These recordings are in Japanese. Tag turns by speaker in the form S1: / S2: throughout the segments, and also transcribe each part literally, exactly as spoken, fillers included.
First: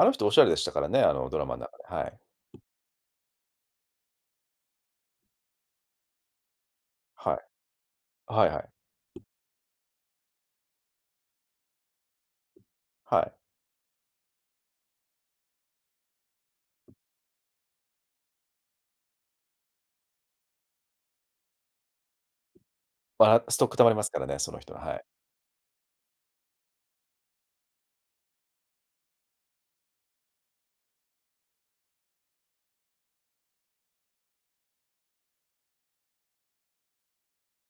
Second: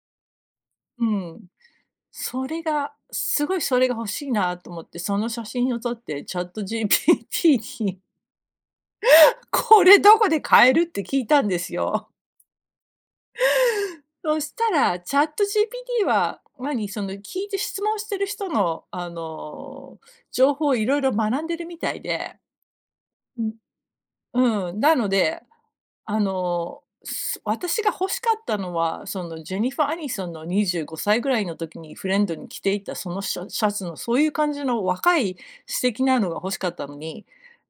S1: あの人おしゃれでしたからね、
S2: う
S1: あのドラ
S2: ん。
S1: マん中で、は
S2: そ
S1: い。
S2: れが、すごいそれが欲しいなと思って、その写真を撮って
S1: はい。
S2: ChatGPT に
S1: あ、はいはい。
S2: 「これどこで買える？」って聞いたんですよ。
S1: はい。
S2: そしたら、ChatGPT は、何、その聞いて質問してる人の、あの、情報をいろいろ学んでるみたいでう
S1: は、
S2: ん。
S1: ストック溜まりますからね、その
S2: う
S1: 人の、
S2: ん、
S1: は
S2: な
S1: い。
S2: ので、あの、そ私が欲しかったのは、そのジェニファー・アニソンのにじゅうごさいぐらいの時に、フレンドに着ていたそのシャシャツのそういう感じの若い素敵なのが欲しかったのに、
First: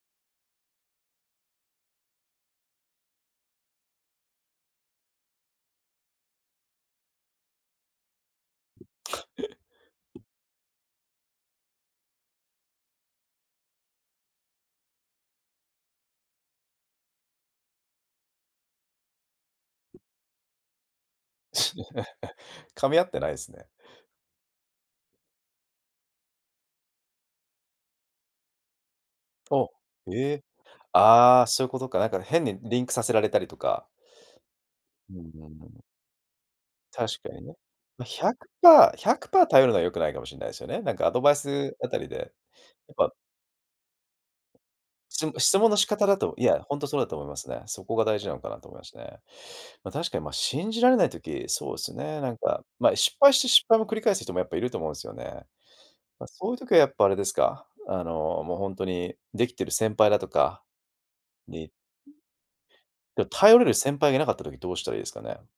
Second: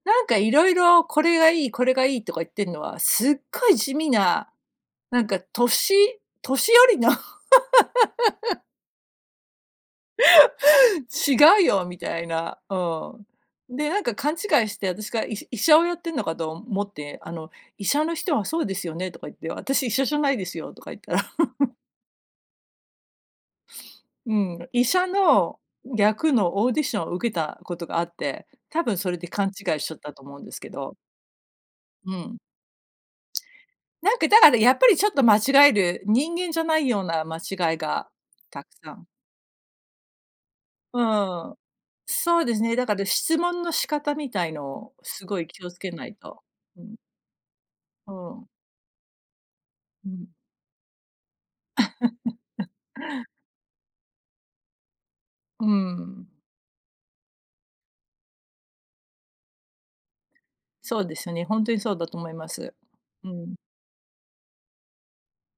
S2: なんかいろいろこれがいい、これがいいとか言ってんのは、すっごい地味な、なんか年年寄りの。違うよ、みたいな。うん。で、なんか勘違いして、私が、い医者をやってるのかと思って。あの、医者の人はそうですよねとか言って、私は医者じゃないですよとか言ったら。
S1: 噛み合ってないすね。
S2: うん。医者の役のオーディションを受けたことがあって、多分それで勘
S1: お、
S2: 違いしちゃったと
S1: へ
S2: 思う
S1: え、
S2: んですけど。
S1: ああ、そういうことか。なん
S2: う
S1: か
S2: ん。
S1: 変にリンクさせられたりとか
S2: なんかだからやっぱりちょ
S1: う
S2: っ
S1: ん
S2: と間
S1: う
S2: 違
S1: んう
S2: え
S1: ん。
S2: る、人間じゃないよう
S1: 確
S2: な
S1: か
S2: 間
S1: にね。
S2: 違い
S1: まあ、
S2: が、
S1: ひゃく
S2: たく
S1: パ
S2: さ
S1: ーひ
S2: ん。
S1: ゃくパー頼るのは良くないかもしんないすよね、なん
S2: う
S1: かアドバイ
S2: ん。
S1: スあたりで、
S2: そうですね。だ
S1: やっ
S2: から
S1: ぱ
S2: 質問の仕方みたいのを
S1: し
S2: す
S1: む
S2: ごい
S1: 質
S2: 気
S1: 問
S2: を
S1: の
S2: つ
S1: 仕
S2: けな
S1: 方
S2: い
S1: だと
S2: と。
S1: いや、ほん
S2: う
S1: とそ
S2: ん。
S1: うだと思いますね。そこが
S2: う
S1: 大事なの
S2: ん。
S1: かなと思いましね。まあ、
S2: う
S1: 確かに
S2: ん。
S1: まあ、信じられない時、そうですよね、なんか、まあ、失敗して失敗も繰り返す人もやっぱいると思うんすよね。
S2: う
S1: まあ、
S2: ん。
S1: そういう時はやっぱあれですか、あの、もうほんとにできてる先輩だとか
S2: そうですよね、ほん
S1: にうん。
S2: とにそうだと思います。
S1: でお
S2: うん。
S1: 頼れる先輩がいなかった時どうしたらいいですかね？